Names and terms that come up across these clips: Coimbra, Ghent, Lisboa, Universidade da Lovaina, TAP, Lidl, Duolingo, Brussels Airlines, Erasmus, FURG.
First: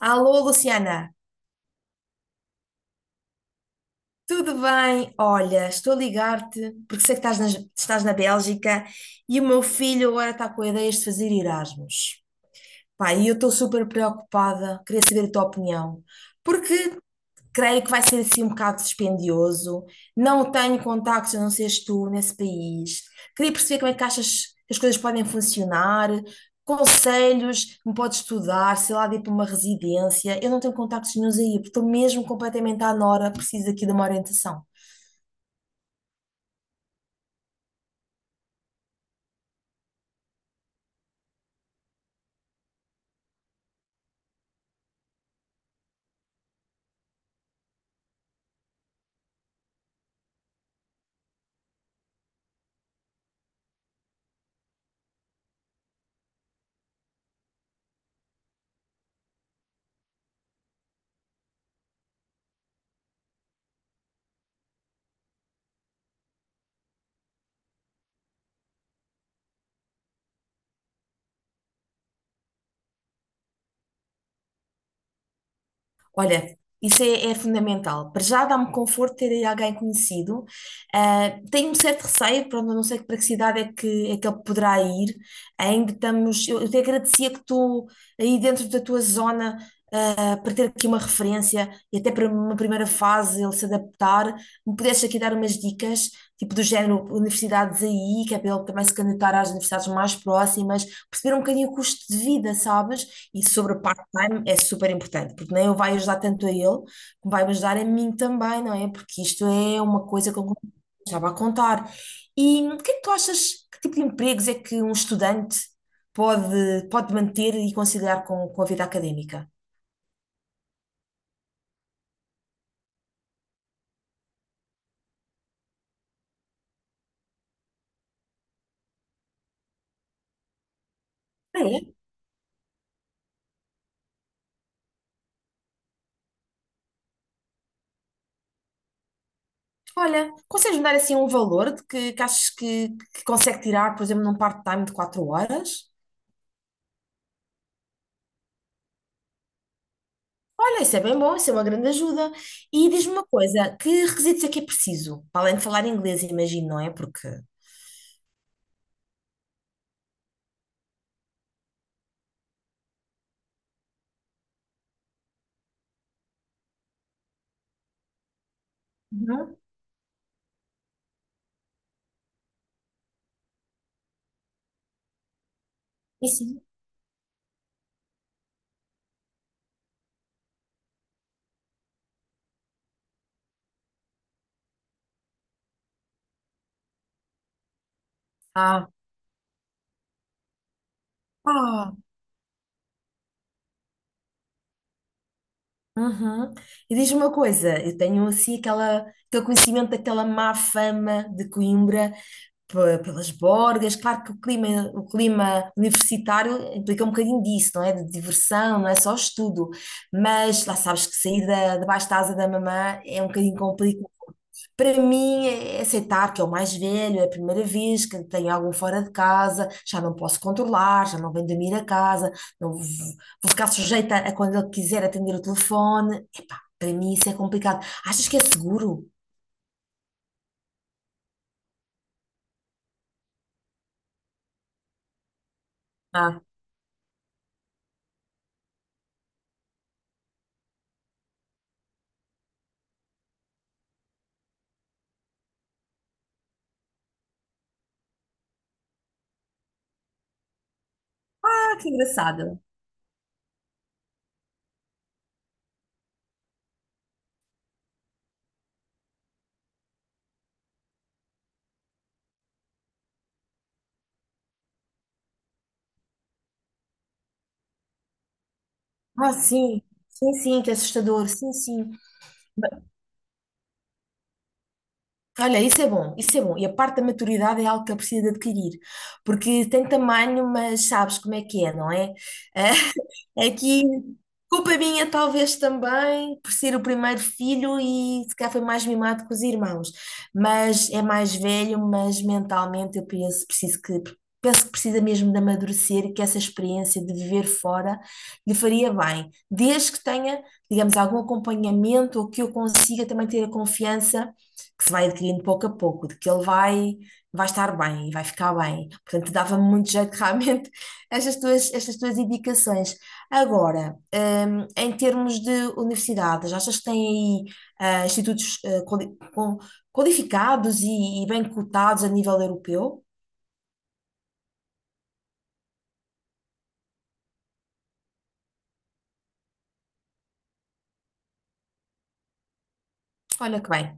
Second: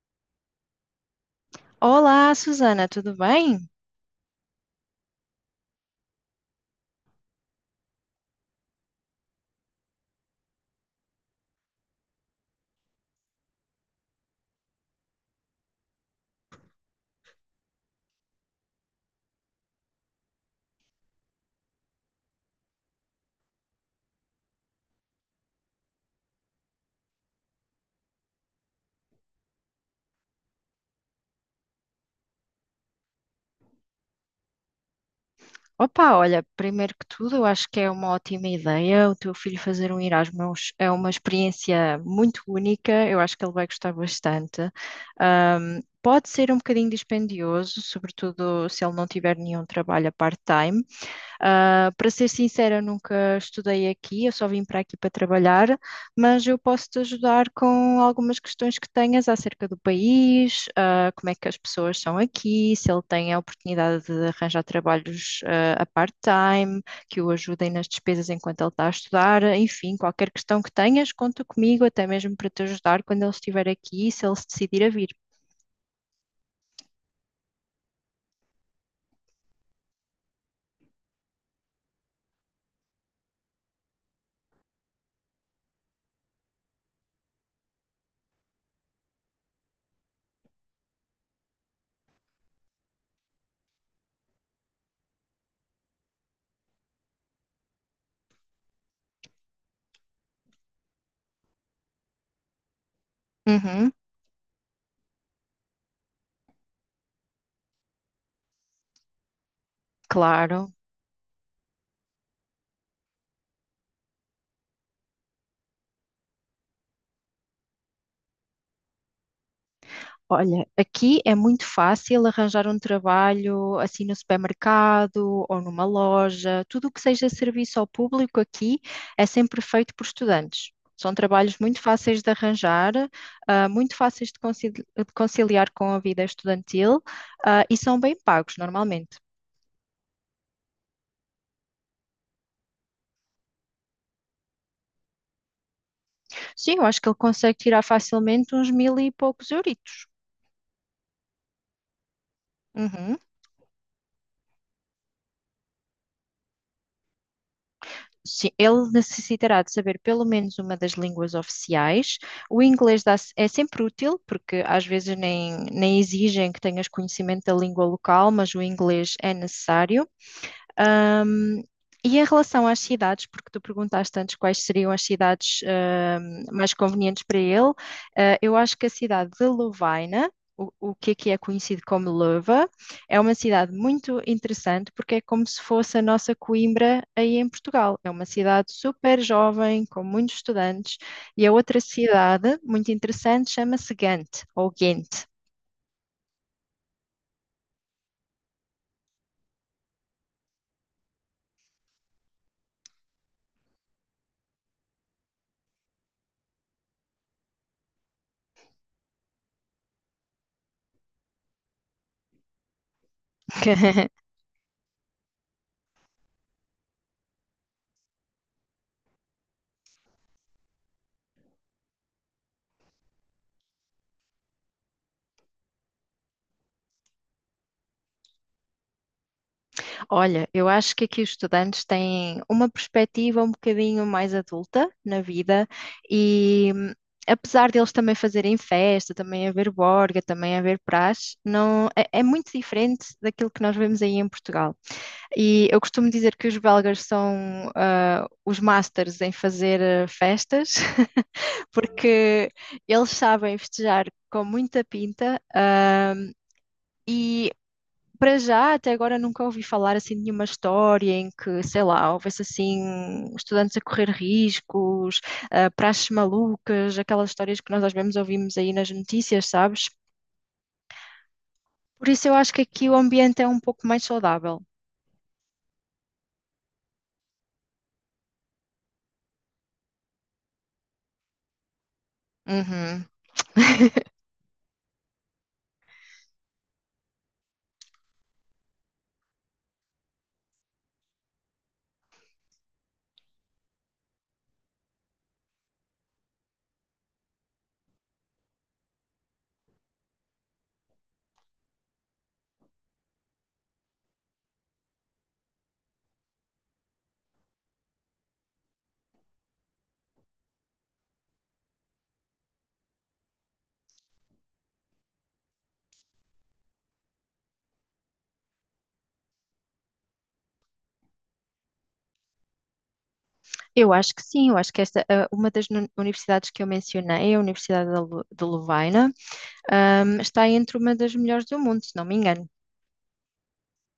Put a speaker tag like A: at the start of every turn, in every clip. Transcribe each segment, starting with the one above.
A: Alô, Luciana,
B: Olá, Susana, tudo bem?
A: tudo bem? Olha, estou a ligar-te porque sei que estás na Bélgica e o meu filho agora está com ideias de fazer Erasmus. Pá, e eu estou super preocupada, queria saber a tua opinião. Porque creio que vai ser assim um bocado dispendioso. Não tenho contactos, a não seres tu, nesse país. Queria perceber como é que achas que as coisas podem funcionar, conselhos me podes estudar, sei lá, de ir para uma residência. Eu não tenho contactos nenhuns aí, porque estou mesmo completamente à nora, preciso aqui de uma orientação.
B: Opa, olha, primeiro que tudo, eu acho que é uma ótima ideia o teu filho fazer um Erasmus. É uma experiência muito única, eu acho que ele vai gostar bastante. Pode ser um bocadinho dispendioso, sobretudo se ele não tiver nenhum trabalho a part-time. Para ser sincera, eu nunca estudei aqui, eu só vim para aqui para trabalhar, mas eu posso te ajudar com algumas questões que tenhas acerca do país, como é que as pessoas são aqui, se ele tem a oportunidade de arranjar trabalhos, a part-time, que o ajudem nas despesas enquanto ele está a estudar, enfim, qualquer questão que tenhas, conta comigo, até mesmo para te ajudar quando ele estiver aqui, se ele se decidir a vir.
A: Olha, isso é fundamental. Para já dá-me conforto ter aí alguém conhecido. Ah, tenho um certo receio, pronto, eu não sei para que cidade é que ele poderá ir. Ainda estamos. Eu te agradecia que tu, aí dentro da tua zona, para ter aqui uma referência e até para uma primeira fase ele se adaptar, me pudeste aqui dar umas dicas, tipo do género universidades aí, que é para ele também se candidatar às universidades mais próximas, perceber um bocadinho o custo de vida, sabes? E sobre o
B: Uhum,
A: part-time é super importante, porque nem eu vai ajudar tanto a ele, como vai me ajudar a mim também, não é? Porque isto é uma coisa que eu não
B: claro.
A: estava a contar. E o que é que tu achas, que tipo de empregos é que um estudante pode manter e conciliar com a vida académica?
B: Olha, aqui é muito fácil arranjar um trabalho assim no supermercado ou numa loja. Tudo o que seja serviço ao público aqui é sempre feito por estudantes. São trabalhos
A: Ah,
B: muito
A: é?
B: fáceis de arranjar, muito fáceis de de conciliar com a vida estudantil, e são bem pagos normalmente.
A: Olha, consegues-me dar assim um valor de que achas que consegue tirar, por exemplo, num part-time de 4 horas?
B: Sim, eu acho que ele consegue tirar facilmente uns 1000 e poucos euritos.
A: Olha, isso é bem bom, isso é uma grande ajuda. E diz-me
B: Uhum.
A: uma coisa, que requisitos é que é preciso? Para além de falar inglês, imagino, não é? Porque...
B: Sim, ele necessitará de saber pelo menos uma das línguas oficiais. O é sempre útil, porque às vezes nem exigem que tenhas conhecimento da língua local, mas o inglês é
A: Uhum.
B: necessário. Um, e em relação às cidades, porque tu perguntaste antes quais seriam as cidades
A: E sim.
B: mais convenientes para ele, eu acho que a cidade de Lovaina, o que aqui é conhecido como Leuva, é uma cidade muito interessante porque é como se fosse a nossa Coimbra aí em Portugal. É uma cidade
A: Ah,
B: super jovem, com muitos estudantes, e a outra
A: ah.
B: cidade muito interessante chama-se Gante, ou Ghent.
A: Uhum. E diz-me uma coisa, eu tenho assim aquela, aquele conhecimento daquela má fama de Coimbra pelas borgas. Claro que o clima universitário implica um bocadinho disso, não é? De diversão, não é só estudo. Mas lá sabes que sair da, debaixo da asa da mamã é um bocadinho complicado. Para mim é aceitar que é o mais velho, é a primeira vez que tenho algum fora de casa, já não posso controlar, já não venho dormir a casa, não vou, vou ficar sujeita a quando ele quiser atender o telefone. Epá, para mim isso é complicado. Achas que é seguro?
B: Olha, eu acho que aqui os estudantes têm uma perspectiva um bocadinho mais adulta na vida
A: Ah,
B: e apesar deles também fazerem festa, também haver borga, também haver praxe, não, é muito diferente daquilo que nós vemos aí em Portugal. E eu costumo dizer que os belgas são os masters em fazer festas,
A: ah, que
B: porque
A: engraçado.
B: eles sabem festejar com muita pinta, e para já, até agora nunca ouvi falar assim de nenhuma história em que, sei lá, houvesse assim estudantes a correr riscos, praxes malucas, aquelas histórias que nós às vezes ouvimos aí nas
A: Ah,
B: notícias,
A: sim,
B: sabes?
A: sim, sim, que é assustador, sim, sim.
B: Por isso eu acho que
A: Ba-
B: aqui o ambiente é um pouco mais saudável.
A: Olha, isso é bom, isso é bom. E a parte da maturidade é algo que eu preciso de adquirir, porque tem tamanho, mas sabes como é que é, não é?
B: Uhum.
A: É que culpa minha, talvez também, por ser o primeiro filho e se calhar foi mais mimado que os irmãos. Mas é mais velho, mas mentalmente eu penso, preciso que, penso que precisa mesmo de amadurecer e que essa experiência de viver fora lhe faria bem. Desde que tenha, digamos, algum acompanhamento ou que eu consiga também ter a confiança que se vai adquirindo pouco a pouco, de que ele vai. Vai estar bem e vai ficar bem. Portanto, dava-me muito jeito realmente estas tuas indicações. Agora, em termos de universidades, achas que têm aí institutos qualificados e bem cotados a nível europeu?
B: Eu acho que sim, eu acho que esta, ah, uma das universidades que eu mencionei, a Universidade da de Lovaina, está entre uma das melhores do mundo, se não me engano.
A: Olha que bem.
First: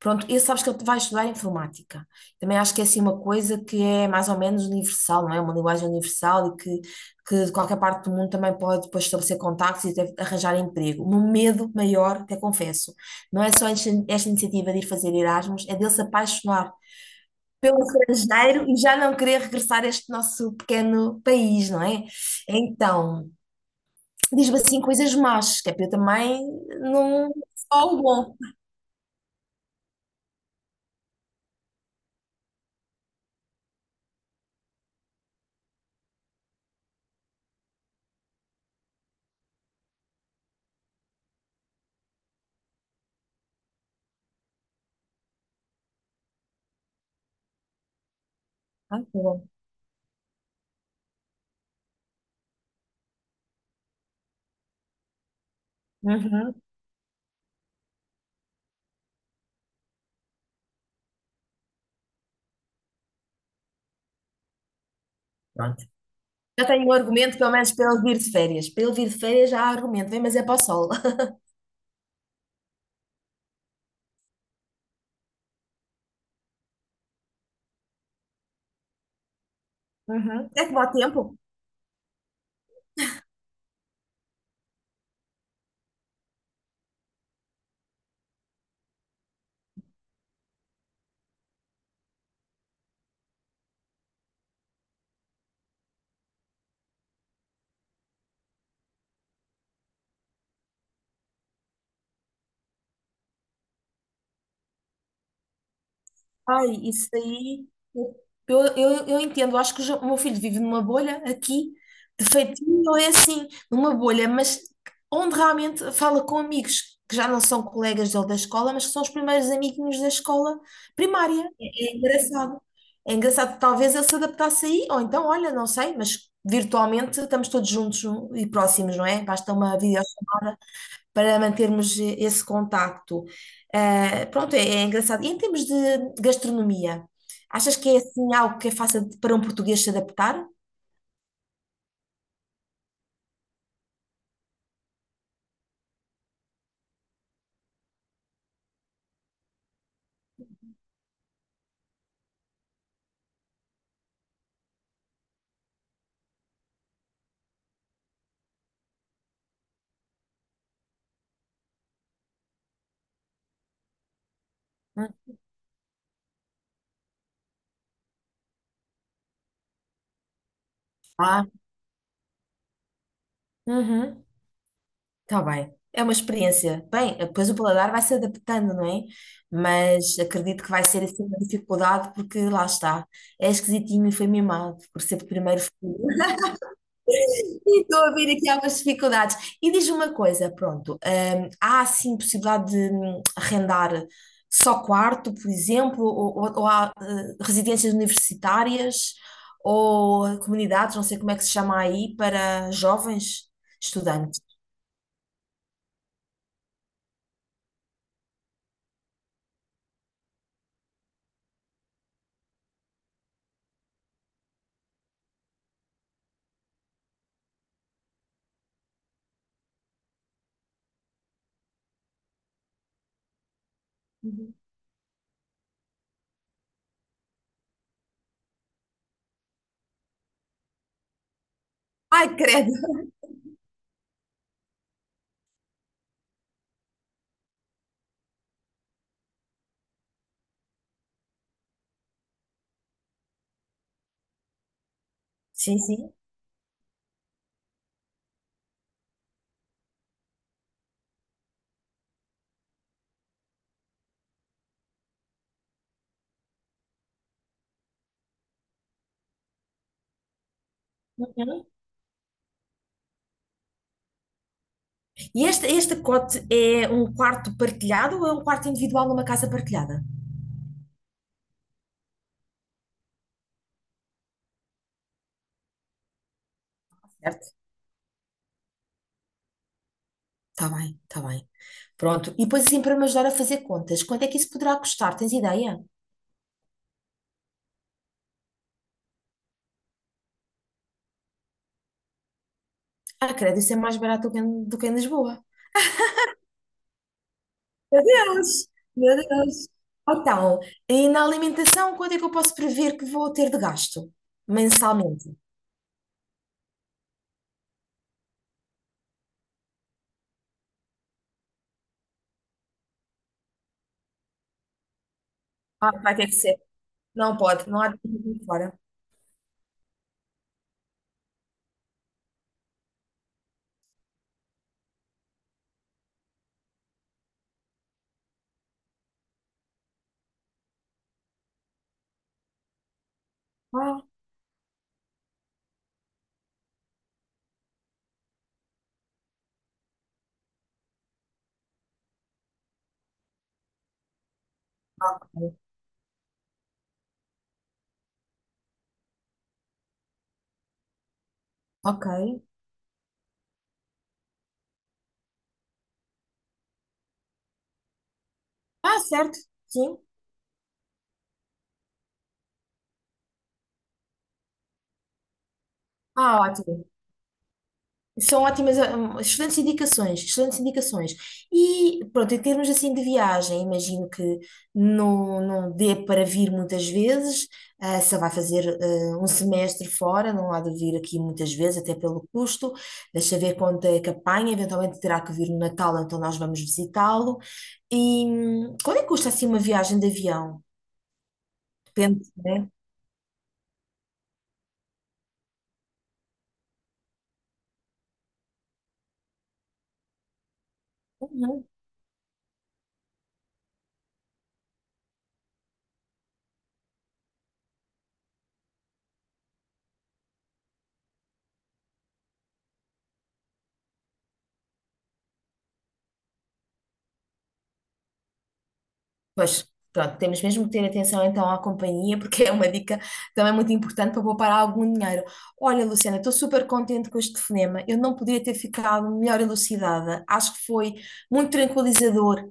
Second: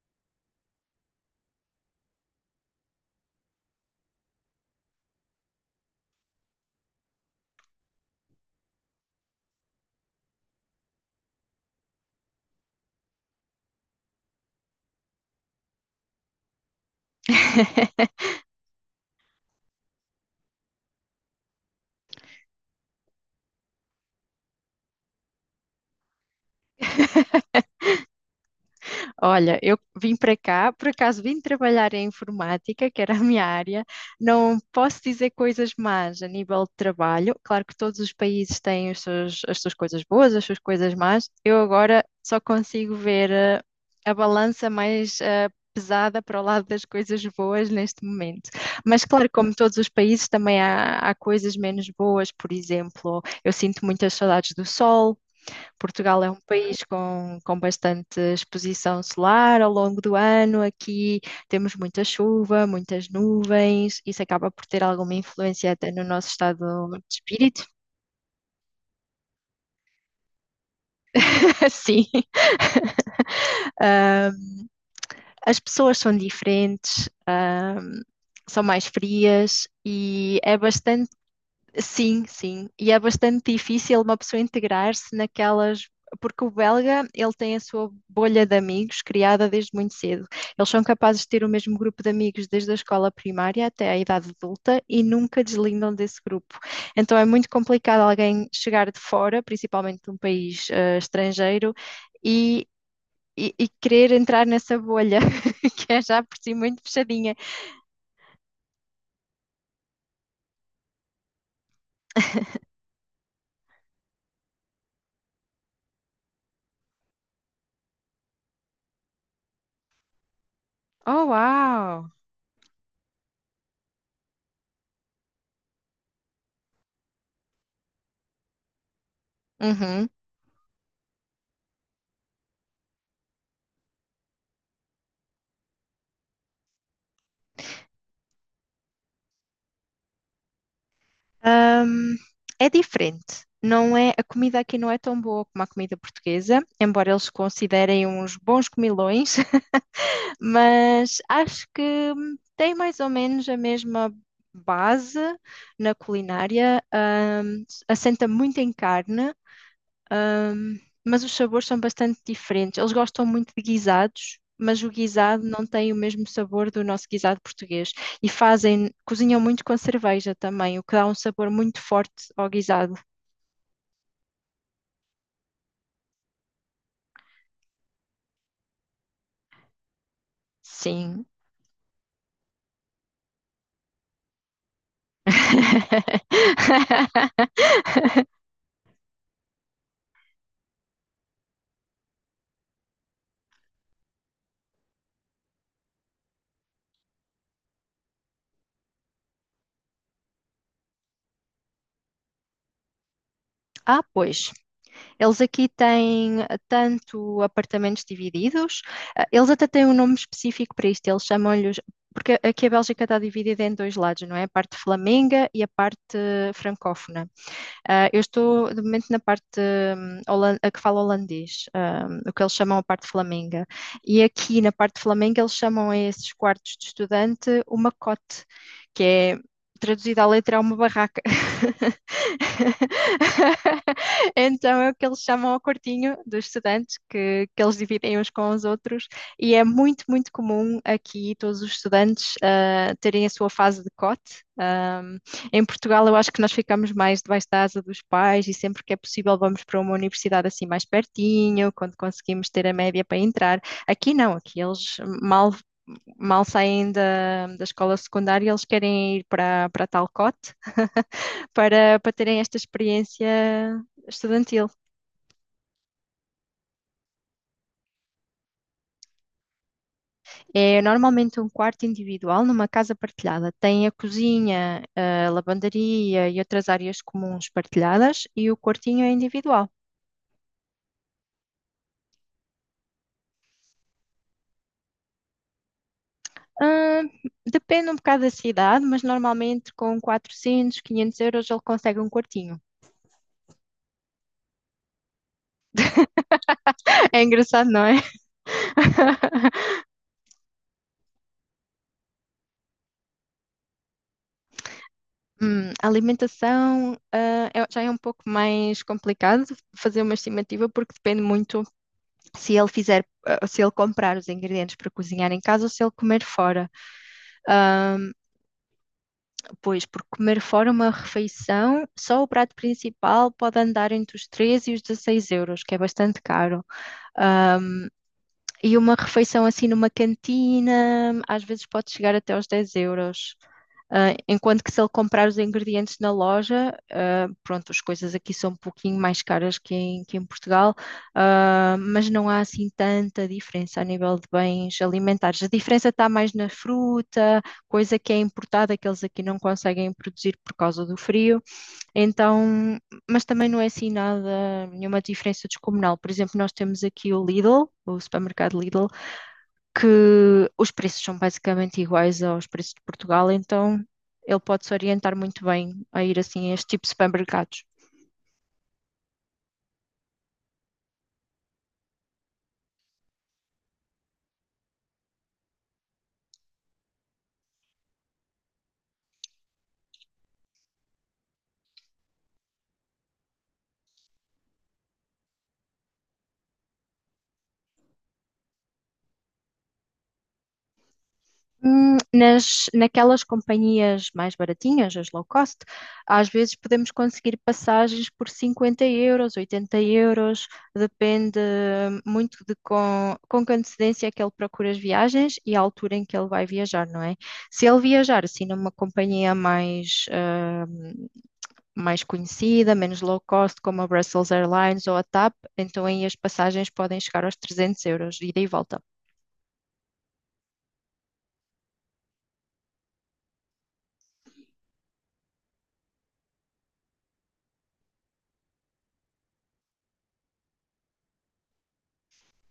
A: Pronto, e sabes que ele vai estudar informática. Também acho que é assim uma coisa que é mais ou menos universal, não é? Uma linguagem universal e que de qualquer parte do mundo também pode depois estabelecer contactos e até arranjar emprego. O meu medo maior, até confesso, não é só esta iniciativa de ir fazer Erasmus, é dele se apaixonar pelo estrangeiro e já não querer regressar a este nosso pequeno país, não é? Então, diz-me assim coisas más, que é para eu também não. Só o bom.
B: Olha, eu vim para cá, por acaso vim trabalhar em informática, que era a minha área. Não posso dizer coisas más a nível de trabalho. Claro que todos os países têm os as suas coisas boas, as suas coisas más. Eu agora só consigo ver a balança mais pesada para o lado das coisas boas neste momento.
A: Ah,
B: Mas
A: tá
B: claro,
A: bom.
B: como todos os países, também há coisas menos boas. Por exemplo, eu sinto muitas saudades do sol. Portugal é um
A: Uhum.
B: país com bastante exposição solar ao longo do ano. Aqui temos muita chuva, muitas nuvens. Isso acaba por ter alguma influência
A: Pronto.
B: até no nosso
A: Já tenho
B: estado
A: um
B: de
A: argumento, pelo
B: espírito.
A: menos, para ele vir de férias. Para ele vir de férias já há argumento, vem, mas é para o sol.
B: Sim, as pessoas são diferentes, são mais frias e
A: Uhum.
B: é
A: É que dá
B: bastante.
A: tempo.
B: Sim, sim. E é bastante difícil uma pessoa integrar-se naquelas. Porque o belga, ele tem a sua bolha de amigos criada desde muito cedo. Eles são capazes de ter o mesmo grupo de amigos desde a escola primária até a idade adulta e nunca deslindam desse grupo. Então é muito complicado alguém chegar de fora, principalmente de um país estrangeiro, e, e querer entrar nessa bolha, que é já por si
A: Ai,
B: muito
A: isso
B: fechadinha.
A: aí. Eu entendo, eu acho que o o meu filho vive numa bolha aqui, de feitinho, ou é assim, numa bolha, mas onde realmente fala com amigos que já não são colegas dele da escola, mas que são os primeiros amiguinhos da escola
B: Oh,
A: primária. É
B: uau!
A: engraçado. É engraçado, talvez ele se adaptasse aí, ou então, olha, não sei, mas virtualmente estamos todos juntos um, e próximos, não é? Basta uma
B: Uhum.
A: videochamada para mantermos esse contacto. Ah, pronto, é engraçado. E em termos de gastronomia, achas que é assim algo que é fácil para um português se adaptar?
B: Ahm, É diferente. Não é, a comida aqui não é tão boa como a comida portuguesa, embora eles considerem uns bons comilões, mas acho que tem mais ou menos a mesma base na culinária. Assenta muito em carne, mas os sabores são bastante diferentes. Eles gostam muito de guisados, mas o
A: Hum,
B: guisado não tem o mesmo sabor do nosso guisado português. E fazem, cozinham muito com cerveja também, o que dá um
A: Ah,
B: sabor muito forte ao guisado.
A: uhum, tá bem. É uma experiência. Bem, depois o paladar vai se adaptando, não é? Mas acredito que vai ser assim
B: Sim.
A: uma dificuldade, porque lá está. É esquisitinho e foi mimado por ser primeiro filho. E estou a ver aqui algumas dificuldades. E diz-me uma coisa, pronto, há assim possibilidade de arrendar só quarto, por exemplo, ou há residências universitárias ou comunidades, não sei como é que se chama aí, para jovens
B: Ah,
A: estudantes.
B: pois. Eles aqui têm tanto apartamentos divididos, eles até têm um nome específico para isto, eles chamam-lhes. Porque aqui a Bélgica está dividida em dois lados, não é? A parte flamenga e a parte francófona. Ah, eu estou, de momento, na parte a que fala holandês, o que eles chamam a parte flamenga. E
A: Uhum.
B: aqui, na parte flamenga, eles chamam a esses quartos de estudante uma cote, que é, traduzida à letra, é uma barraca.
A: Ai, credo!
B: Então é o que eles chamam ao quartinho dos estudantes, que eles dividem uns com os outros, e é muito, muito comum aqui todos os estudantes terem a sua fase de cote. Ah, em
A: Sim,
B: Portugal,
A: sim.
B: eu acho que nós ficamos mais debaixo da asa dos pais e sempre que é possível vamos para uma universidade assim mais pertinho, quando conseguimos ter a média para entrar. Aqui não, aqui eles mal saem da escola secundária, eles querem ir para tal cote
A: Uhum.
B: para terem esta experiência estudantil.
A: E este cote é um quarto partilhado ou é um quarto individual numa casa partilhada?
B: É normalmente um quarto individual numa casa partilhada. Tem a cozinha, a lavandaria e outras áreas comuns
A: Certo?
B: partilhadas e o quartinho é individual.
A: Está bem, está bem. Pronto. E depois assim para me ajudar a fazer contas. Quanto é que isso poderá custar? Tens ideia?
B: Ah, depende um bocado da cidade, mas normalmente com 400, 500 euros ele consegue um quartinho.
A: Ah, credo, isso é mais barato do que do que em Lisboa.
B: É engraçado, não é?
A: Deus, meu Deus. Então, e na alimentação, quanto é que eu posso prever que vou ter de gasto mensalmente?
B: A alimentação, já é um pouco mais complicado fazer uma estimativa porque depende muito se ele se ele comprar os ingredientes para cozinhar em casa ou se ele
A: Ah, vai
B: comer
A: ter que ser.
B: fora.
A: Não pode, não há de ir fora.
B: Pois, porque comer fora uma refeição, só o prato principal pode andar entre os 13 e os 16 euros, que é bastante caro. E uma refeição assim numa cantina, às vezes pode chegar até aos 10 euros.
A: Ah,
B: Enquanto que se ele comprar os ingredientes na loja, ah, pronto, as coisas aqui são um pouquinho mais caras que em Portugal, mas não há assim tanta diferença a nível de bens alimentares. A diferença está mais na fruta, coisa que é importada, que eles aqui não conseguem produzir por causa do frio.
A: ok.
B: Então, mas também não é assim nada, nenhuma diferença descomunal. Por exemplo, nós temos aqui o Lidl, o supermercado Lidl
A: Ah, certo. Sim.
B: que os preços são basicamente iguais aos preços de Portugal, então ele pode se orientar muito bem a ir
A: Ah,
B: assim a este tipo
A: ótimo.
B: de supermercados.
A: São ótimas, ah, excelentes indicações, excelentes indicações. E pronto, em termos assim de viagem, imagino que não dê para vir muitas vezes, só vai fazer um semestre fora, não há de vir aqui muitas vezes, até pelo custo. Deixa ver quanto é que apanha, eventualmente terá que vir no Natal, então nós vamos visitá-lo. E quanto é que custa assim uma viagem de avião? Depende, né?
B: Naquelas companhias mais baratinhas, as low cost, às vezes podemos conseguir passagens por 50 euros, 80 euros, depende muito de com que antecedência é que ele procura as viagens e a altura em que ele vai viajar, não é? Se ele viajar assim numa companhia mais, mais conhecida, menos low cost, como a Brussels Airlines ou a TAP, então aí as passagens podem chegar aos 300 euros, ida e volta.
A: Pois, pronto, temos mesmo que ter atenção então à companhia, porque é uma dica também muito importante para poupar algum dinheiro. Olha, Luciana, estou super contente com este telefonema. Eu não podia ter ficado melhor elucidada. Acho que foi muito tranquilizador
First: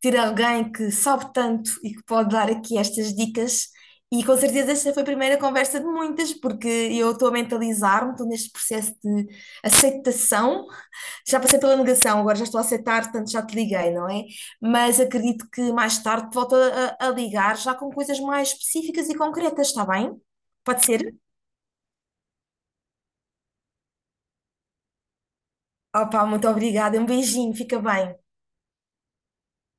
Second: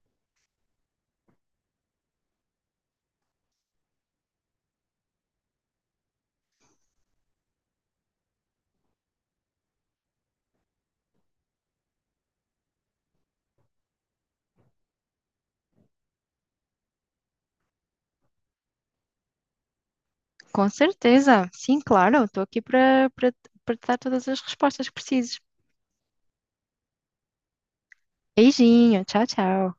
A: ter alguém que sabe tanto e que pode dar aqui estas dicas. E com certeza esta foi a primeira conversa de muitas, porque eu estou a mentalizar-me, estou neste processo de aceitação já passei pela negação, agora já estou a aceitar, portanto já te liguei, não é? Mas acredito que mais tarde te volto a ligar já com coisas mais específicas e concretas, está bem?
B: Com
A: Pode ser?
B: certeza, sim, claro, estou aqui para te dar todas as respostas que precises.
A: Opa, muito obrigada, um beijinho, fica bem.
B: Beijinho, tchau, tchau.